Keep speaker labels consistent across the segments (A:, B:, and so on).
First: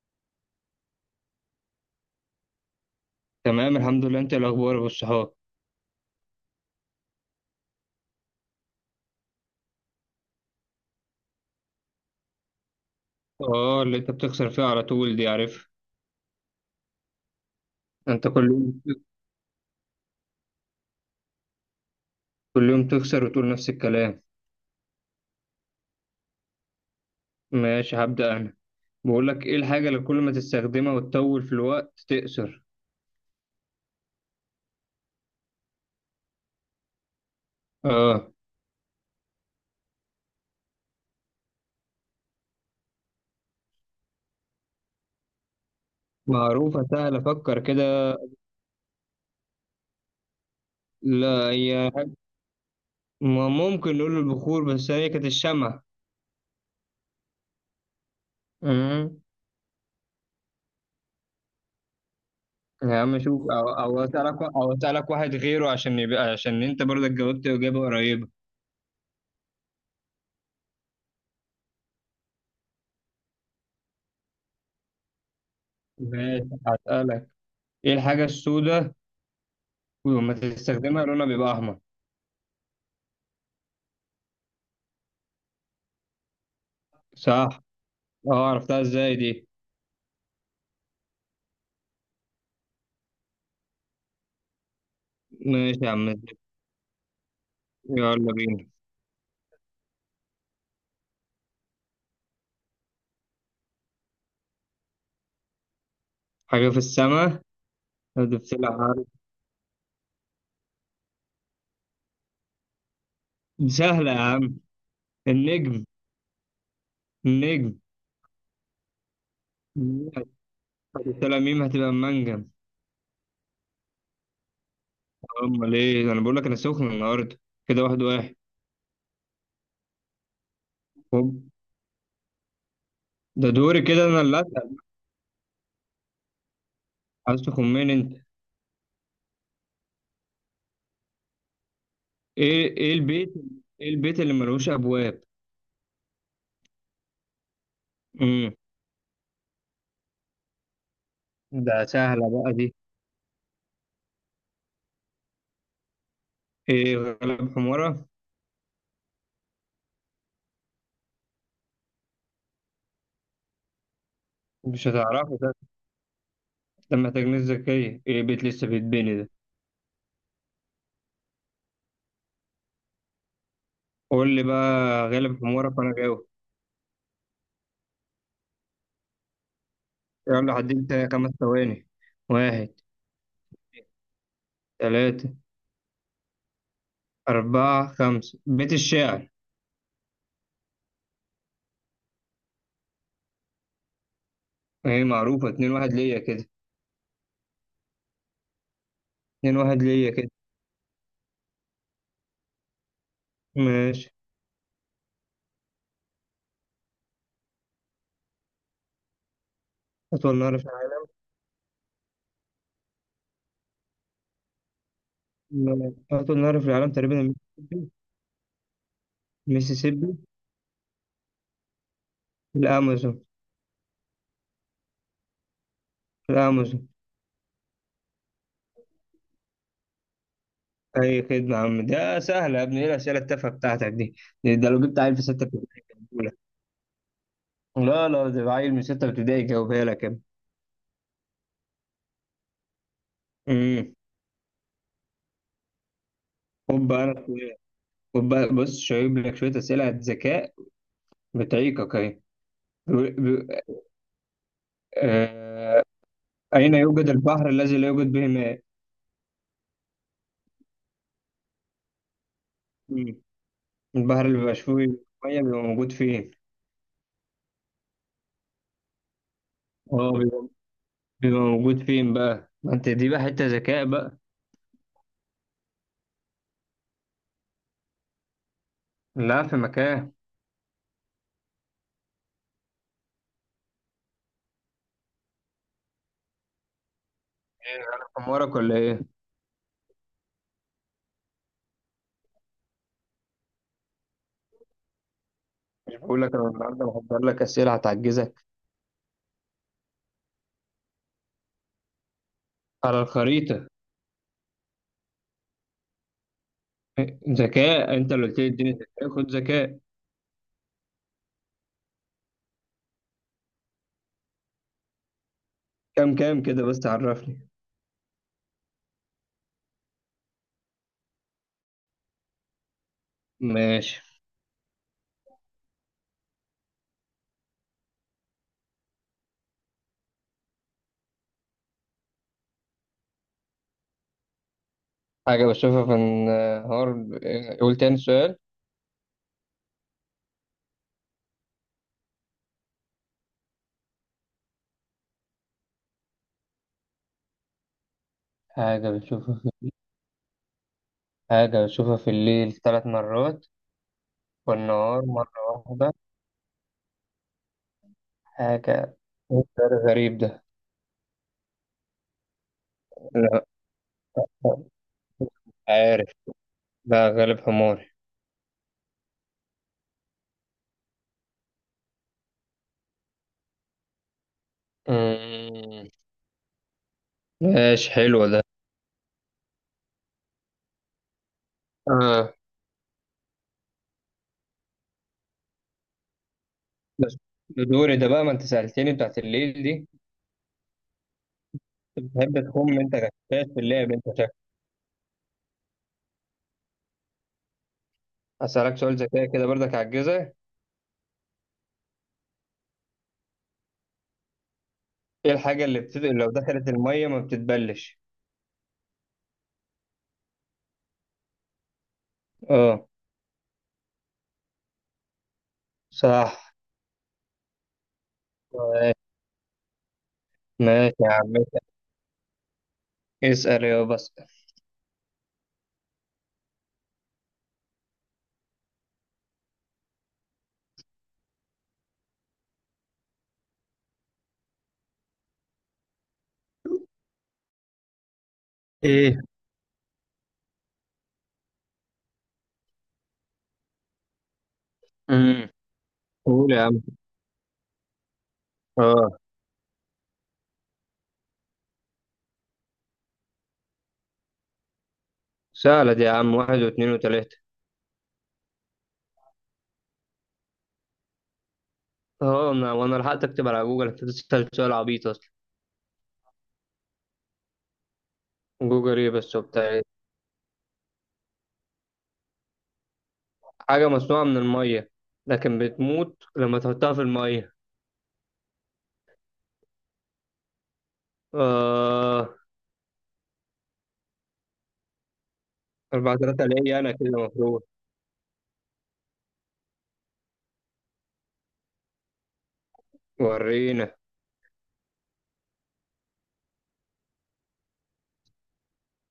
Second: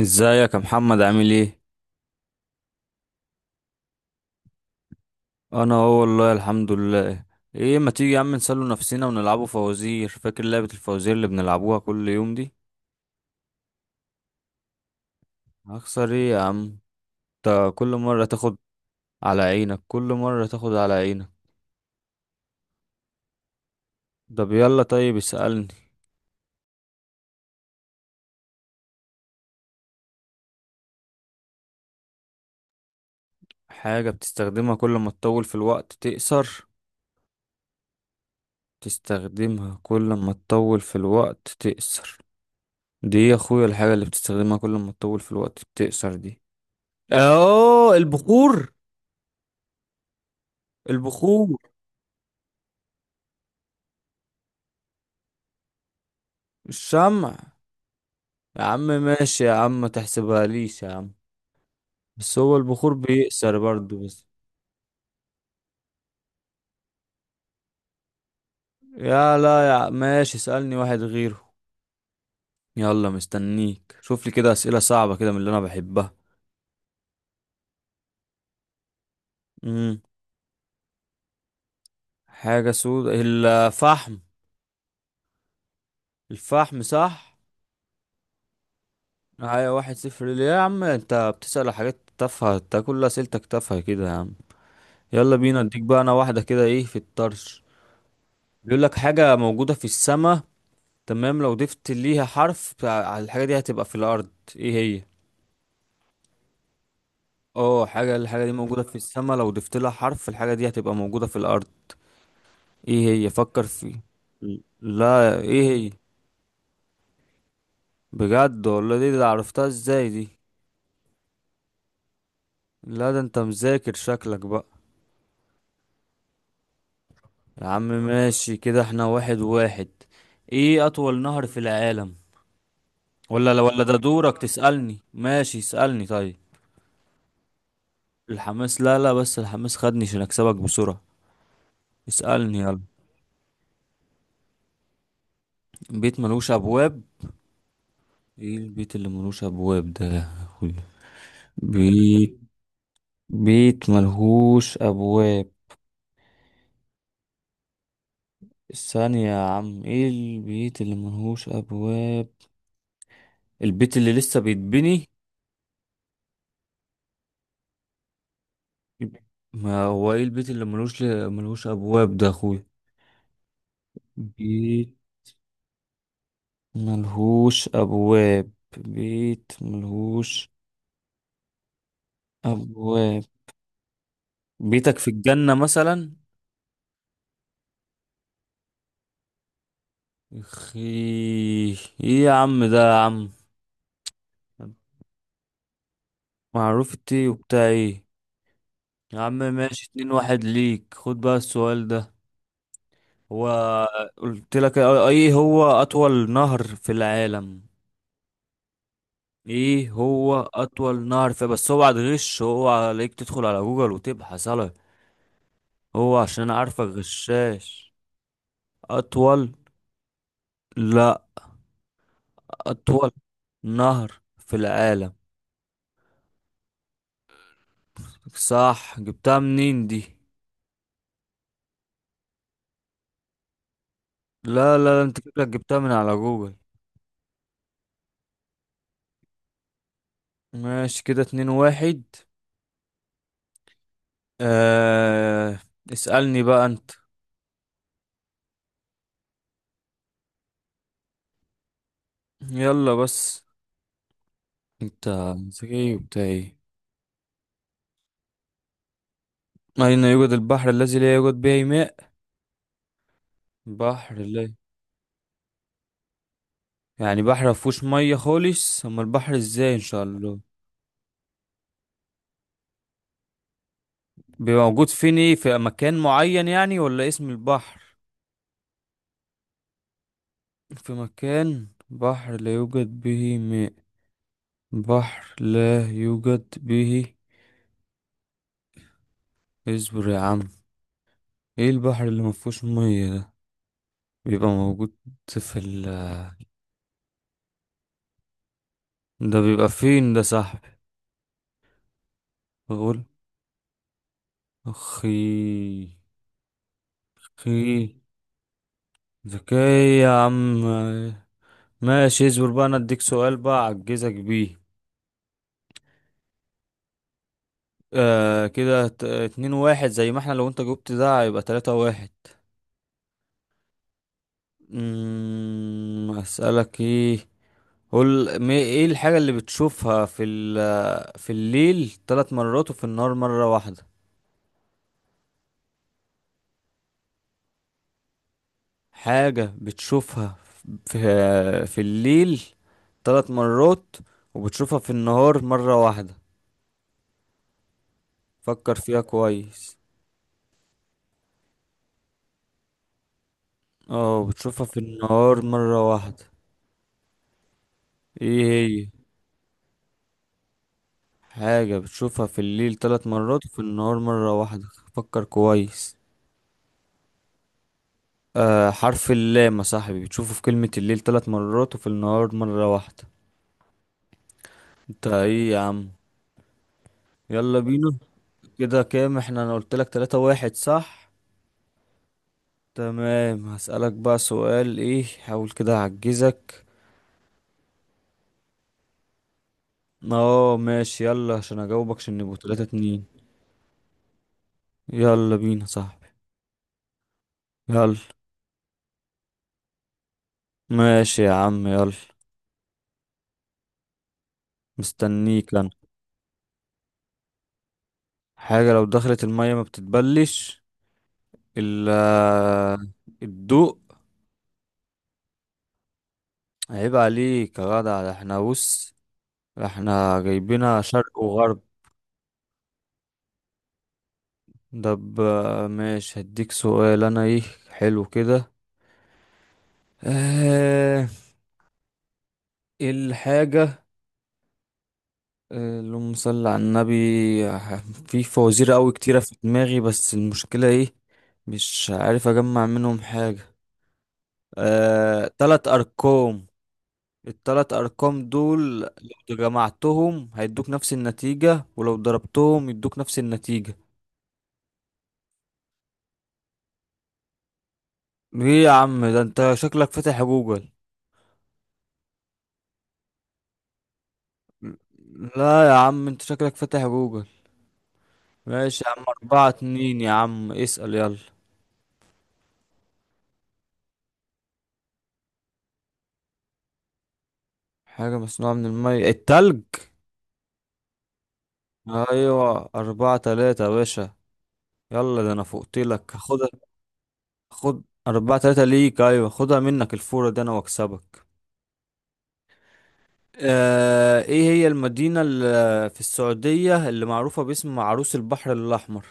A: ازيك يا محمد، عامل ايه؟
B: تمام، الحمد لله. انت إيه الاخبار يا ابو الصحاب؟
A: انا اهو، والله الحمد لله. ايه، ما تيجي يا عم نسلوا نفسنا ونلعبوا فوازير؟ فاكر لعبة الفوازير اللي بنلعبوها كل يوم دي؟
B: اه، اللي انت بتخسر فيها على طول دي، عارف.
A: هخسر ايه يا عم؟ انت كل مرة
B: انت كل
A: تاخد
B: يوم
A: على عينك، كل مرة تاخد على عينك.
B: كل يوم تخسر وتقول نفس الكلام.
A: طب يلا، طيب اسألني.
B: ماشي، هبدأ انا. بقول لك، ايه الحاجة اللي كل ما تستخدمها وتطول في الوقت تقصر؟
A: حاجة بتستخدمها كل ما تطول في الوقت تقصر؟
B: اه،
A: تستخدمها كل ما تطول في الوقت تقصر؟ دي يا اخويا الحاجة اللي بتستخدمها كل ما تطول في الوقت بتقصر دي.
B: معروفة سهلة، افكر
A: اه،
B: كده.
A: البخور.
B: لا،
A: البخور.
B: هي ما ممكن نقول البخور، بس هي كانت الشمع.
A: مش سامع. يا عم
B: امم.
A: ماشي، يا عم ما تحسبها ليش يا عم. بس هو البخور
B: يا عم شوف،
A: بيأثر
B: او
A: برضه
B: او
A: بس.
B: اسالك او اسالك واحد غيره، عشان انت برضك جاوبت اجابة قريبة.
A: يا لا يا عم، ماشي اسألني واحد غيره. يلا مستنيك، شوف لي كده أسئلة صعبة كده من اللي أنا بحبها.
B: ماشي، هسألك. ايه الحاجة السوداء
A: امم.
B: ولما تستخدمها لونها بيبقى أحمر؟
A: حاجة سودة؟ الفحم. الفحم صح.
B: صح. أه، عرفتها إزاي دي؟
A: هيا 1-0، ليه يا عم انت بتسأل حاجات تافهة؟ انت كل أسئلتك تافهة كده يا عم. يلا بينا، اديك
B: ماشي يا
A: بقى
B: عم
A: أنا
B: زيد.
A: واحدة كده. ايه في الطرش؟
B: يلا بينا.
A: بيقول لك حاجة موجودة في السماء. تمام، لو ضفت ليها حرف على الحاجة دي هتبقى في الأرض. ايه هي؟
B: حاجة في السماء؟
A: اه حاجة، الحاجة دي
B: هتبتلع،
A: موجودة في
B: عارف؟
A: السماء، لو ضفت لها حرف الحاجة دي هتبقى موجودة في الأرض. ايه هي؟ فكر فيه.
B: سهلة يا عم.
A: لا، ايه
B: النجم،
A: هي؟
B: النجم.
A: بجد والله، دي عرفتها ازاي دي؟
B: هتبتلع ميم هتبقى منجم.
A: لا، ده انت مذاكر شكلك بقى.
B: أمال إيه؟ أنا بقول لك أنا سخن النهاردة.
A: يا
B: كده
A: عم
B: واحد واحد
A: ماشي، كده احنا 1-1. ايه أطول نهر
B: هوب.
A: في العالم؟
B: ده
A: ولا لا ولا،
B: دوري
A: ده
B: كده، أنا
A: دورك
B: اللي أسأل.
A: تسألني، ماشي اسألني طيب.
B: عايز تخمن أنت؟
A: الحماس، لا لا، بس الحماس خدني عشان أكسبك بسرعة. اسألني
B: إيه
A: يلا.
B: إيه البيت إيه البيت اللي ملوش أبواب؟
A: بيت ملوش أبواب؟
B: امم.
A: ايه البيت اللي ملوش ابواب ده يا اخوي؟
B: ده سهلة
A: بيت
B: بقى دي.
A: بيت ملهوش ابواب.
B: إيه، غلب حمارة.
A: الثانية يا عم، ايه البيت اللي ملهوش ابواب؟ البيت اللي لسه
B: مش
A: بيتبني.
B: هتعرفه. ده محتاج ناس ذكية، ايه بيت لسه بيتبني ده؟
A: ما هو ايه البيت اللي ملهوش ابواب ده يا اخوي؟
B: قول لي بقى.
A: بيت
B: غالب حمارك وانا جاوب.
A: ملهوش ابواب. بيت ملهوش
B: يلا، حددت 5 ثواني. واحد.
A: ابواب. بيتك في
B: ثلاثة،
A: الجنة مثلا.
B: أربعة، خمسة، بيت الشعر.
A: اخي، ايه يا عم ده يا عم.
B: ايه معروفة، 2-1 ليا كده.
A: معروف التي وبتاع ايه. يا عم
B: 2-1
A: ماشي،
B: ليا
A: اتنين
B: كده.
A: واحد ليك، خد بقى السؤال ده. هو.
B: ماشي.
A: قلت لك ايه هو اطول نهر في العالم؟ ايه هو
B: أطول نهر في
A: اطول نهر في، بس اوعى تغش، اوعى عليك تدخل على جوجل وتبحث على.
B: العالم؟
A: هو
B: أطول
A: عشان انا
B: نهر في
A: عارفك
B: العالم تقريبا المسيسيبي.
A: غشاش. اطول.
B: المسيسيبي.
A: لا. اطول
B: الأمازون.
A: نهر في العالم.
B: الأمازون.
A: صح، جبتها منين دي؟
B: أي خدمة يا عم، ده سهل يا ابني، ايه الأسئلة التافهة بتاعتك دي؟ ده
A: لا
B: لو
A: لا
B: جبت
A: لا،
B: عيل
A: انت
B: في ستة
A: شكلك جبتها
B: ابتدائي
A: من
B: كان
A: على
B: بيقولها.
A: جوجل.
B: لا، لا، ده عيل من 6 ابتدائي جاوبها لك يا
A: ماشي كده، 2-1.
B: ابني.
A: آه... اسألني بقى
B: خد
A: انت.
B: بقى انا شويه. خد بقى، بص شايب لك شويه اسئله ذكاء. بتعيقك اهي.
A: يلا
B: بيقول-
A: بس.
B: بيقول-
A: انت
B: آه،
A: ذكي وبتاع ايه؟
B: اين يوجد البحر الذي لا يوجد به ماء؟
A: اين يوجد البحر الذي لا يوجد به ماء؟
B: مم.
A: بحر
B: البحر اللي
A: لا...
B: بيبقى فيه ميه، بيبقى موجود فين؟
A: يعني بحر مفهوش ميه خالص؟ اما البحر ازاي ان شاء
B: اه،
A: الله؟
B: بيبقى موجود فين بقى؟ ما انت دي بقى حته ذكاء بقى.
A: بيبقى موجود فين؟ ايه، في مكان معين يعني ولا اسم البحر؟
B: لا، في مكان.
A: في مكان بحر لا يوجد به ماء. بحر لا يوجد به.
B: ايه انا حمارك ولا ايه؟
A: اصبر يا عم. ايه البحر اللي مفهوش ميه ده؟ بيبقى موجود. في ال...
B: مش بقول لك انا النهارده محضر لك اسئله هتعجزك؟
A: ده بيبقى فين ده صاحبي؟
B: على
A: بقول.
B: الخريطه.
A: اخي. اخي.
B: ذكاء، انت اللي قلت لي اديني ذكاء، خد ذكاء.
A: ذكي. يا عم ماشي، اصبر بقى، انا اديك سؤال بقى اعجزك بيه.
B: كام كده بس عرفني.
A: آه كده، اتنين واحد زي ما احنا، لو انت جبت ده هيبقى 3-1.
B: ماشي.
A: اسألك ايه؟ قول، ايه الحاجة اللي بتشوفها في ال... في الليل تلات مرات وفي النهار مرة واحدة.
B: حاجة بشوفها في النهار؟ قول تاني سؤال.
A: حاجة بتشوفها في في الليل تلات مرات وبتشوفها في النهار مرة واحدة. فكر
B: حاجة
A: فيها
B: بشوفها في
A: كويس.
B: حاجة بشوفها في الليل 3 مرات
A: اه، بتشوفها في
B: والنهار مرة
A: النهار مرة
B: واحدة؟
A: واحدة. ايه هي؟
B: حاجة إيه السؤال الغريب ده؟
A: حاجة بتشوفها في الليل ثلاث
B: لا.
A: مرات وفي النهار مرة واحدة. فكر كويس.
B: عارف. لا، غالب حماري.
A: آه، حرف اللام يا صاحبي، بتشوفه في كلمة الليل ثلاث مرات وفي النهار مرة واحدة. انت ايه يا عم؟
B: أمم.
A: يلا
B: ماشي،
A: بينا.
B: حلو ده.
A: كده كام احنا؟ انا قلت لك 3-1، صح؟
B: آه.
A: تمام، هسألك بقى سؤال ايه، حاول كده اعجزك.
B: بس دوري ده بقى، ما انت سألتني بتاعت الليل دي.
A: اه ماشي يلا، عشان اجاوبك
B: انت
A: عشان نبقوا
B: بتحب
A: تلاتة
B: تخم، انت
A: اتنين
B: غشاش في اللعب، انت شكلك.
A: يلا بينا صاحبي. يلا.
B: هسألك سؤال ذكاء كده برضك هتجهزها.
A: ماشي يا عم يلا.
B: ايه
A: مستنيك
B: الحاجة
A: انا.
B: اللي لو دخلت المية ما بتتبلش؟
A: حاجة لو دخلت المية ما بتتبلش؟
B: اه.
A: الا. الضوء.
B: صح.
A: عيب عليك يا جدع، ده احنا بص، ده احنا جايبينها
B: ماشي يا
A: شرق
B: عم،
A: وغرب.
B: اسأل يا بس.
A: طب ماشي هديك سؤال انا ايه. حلو كده. اه. إيه الحاجة. اللهم صل على النبي. آه، في فوازير قوي كتيرة
B: ايه؟
A: في دماغي، بس المشكلة ايه. مش عارف اجمع منهم حاجة.
B: امم.
A: تلات ارقام.
B: قول يا عم.
A: التلات أرقام دول
B: اه.
A: لو جمعتهم هيدوك نفس النتيجة، ولو ضربتهم يدوك نفس النتيجة.
B: سهلة دي يا عم، واحد واثنين وثلاثة.
A: ايه يا عم ده، انت شكلك فاتح جوجل.
B: اه، وانا لحقت اكتب على جوجل، انت بتسأل سؤال عبيط اصلا.
A: لا يا عم، انت شكلك فاتح جوجل. ماشي يا
B: جوجل
A: عم،
B: ايه بس
A: أربعة
B: وبتاع إيه؟
A: اتنين يا عم، اسأل يلا.
B: حاجة مصنوعة من المية لكن بتموت لما تحطها في المية.
A: حاجة مصنوعة من المية؟ التلج.
B: اه.
A: أيوة، 4-3 يا باشا. يلا، ده أنا فوقتلك،
B: أربعة
A: خد.
B: ثلاثة ليا أنا كده المفروض.
A: خد. 4-3 ليك، أيوة خدها منك الفورة دي أنا وأكسبك.
B: ورينا.
A: ايه هي المدينة اللي في السعودية اللي معروفة باسم عروس البحر الأحمر؟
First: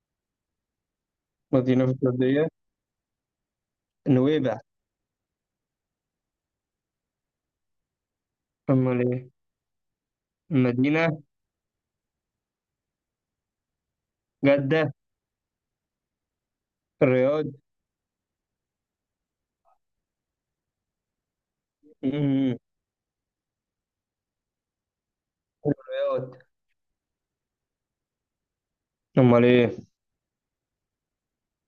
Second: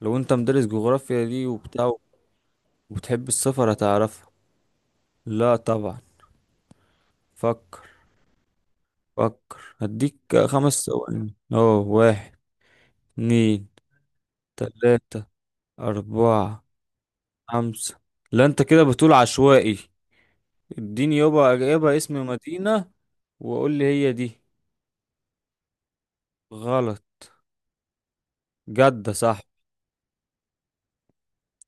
A: لو انت مدرس جغرافيا دي
B: مدينة
A: وبتاع
B: في السعودية؟
A: وبتحب السفر هتعرفها.
B: نويبع.
A: لا طبعا. فكر.
B: أمال إيه؟
A: فكر، هديك خمس
B: مدينة.
A: ثواني اه واحد. اتنين.
B: جدة.
A: تلاتة. أربعة.
B: الرياض.
A: خمسة. لا انت كده بتقول عشوائي. اديني يابا يابا اسم
B: مم.
A: مدينة وقول لي هي دي.
B: الرياض.
A: غلط. جدة صح.
B: أمال إيه؟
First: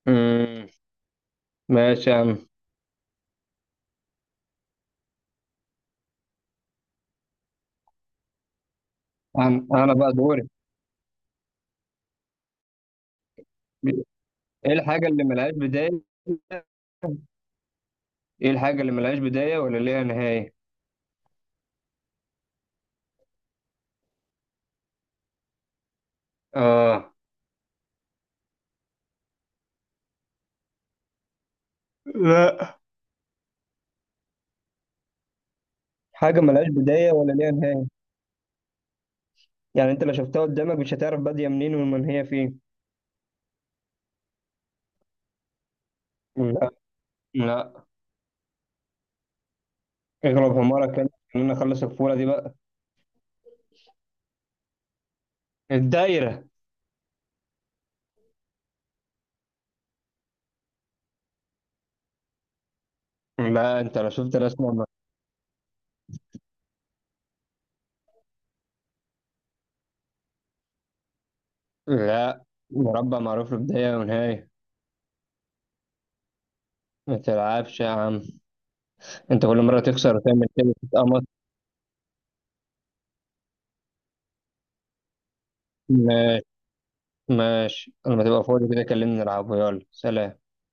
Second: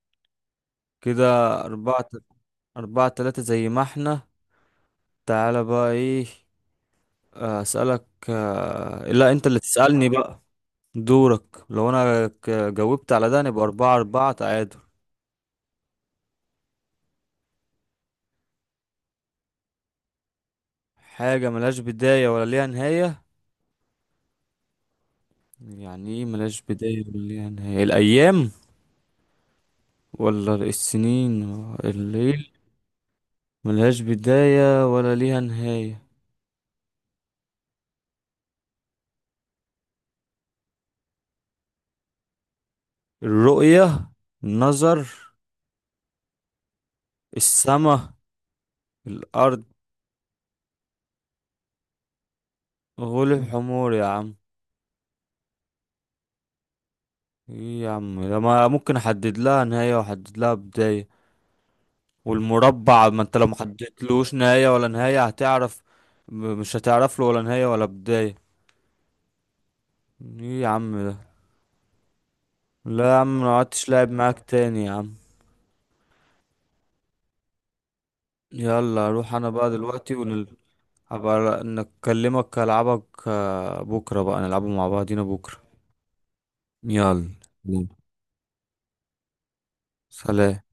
B: مم.
A: كده أربعة.
B: ماشي يا عم.
A: أربعة تلاتة زي ما احنا. تعالى بقى ايه. اسألك، لا، انت اللي
B: أنا
A: تسألني
B: بقى
A: بقى.
B: دوري.
A: دورك، لو انا جاوبت على ده نبقى 4-4
B: ايه
A: تعادل.
B: الحاجه اللي ملهاش بدايه ايه الحاجه اللي ملهاش بدايه ولا ليها نهايه؟
A: حاجة ملهاش بداية ولا ليها نهاية؟ يعني ايه ملهاش بداية
B: اه.
A: ولا ليها نهاية؟ الأيام؟ ولا السنين؟ الليل؟
B: لا.
A: ملهاش بداية ولا ليها نهاية.
B: حاجه ملهاش بدايه ولا ليها نهايه، يعني انت لو شفتها قدامك مش هتعرف باديه منين ومن هي فين.
A: الرؤية؟ النظر؟
B: لا. لا.
A: السما؟ الأرض؟
B: اغلب حمارك كده، خلينا نخلص الفوره دي بقى.
A: غلب حمور يا عم.
B: الدايره.
A: ايه يا عم ده، ما ممكن احدد لها نهاية واحدد لها بداية، والمربع، ما انت لو ما
B: لا، انت لو
A: حطيتلوش
B: شفت رسمه
A: نهاية ولا نهاية هتعرف. مش هتعرف له ولا نهاية ولا بداية. ايه يا عم ده.
B: لا،
A: لا يا
B: مربع
A: عم،
B: معروف
A: ما
B: له
A: عدتش
B: بدايه
A: لاعب معاك
B: ونهايه.
A: تاني يا عم.
B: ما تلعبش يا عم.
A: يلا اروح
B: انت
A: انا
B: كل
A: بقى
B: مره
A: دلوقتي
B: تخسر وتعمل
A: ونل...
B: كده تتقمص.
A: هبقى نكلمك، العبك بكرة بقى، نلعبه مع بعضينا بكرة.
B: ماشي.
A: يلا
B: ماشي، لما تبقى فاضي كده كلمني نلعبه، يلا سلام.
A: سلام.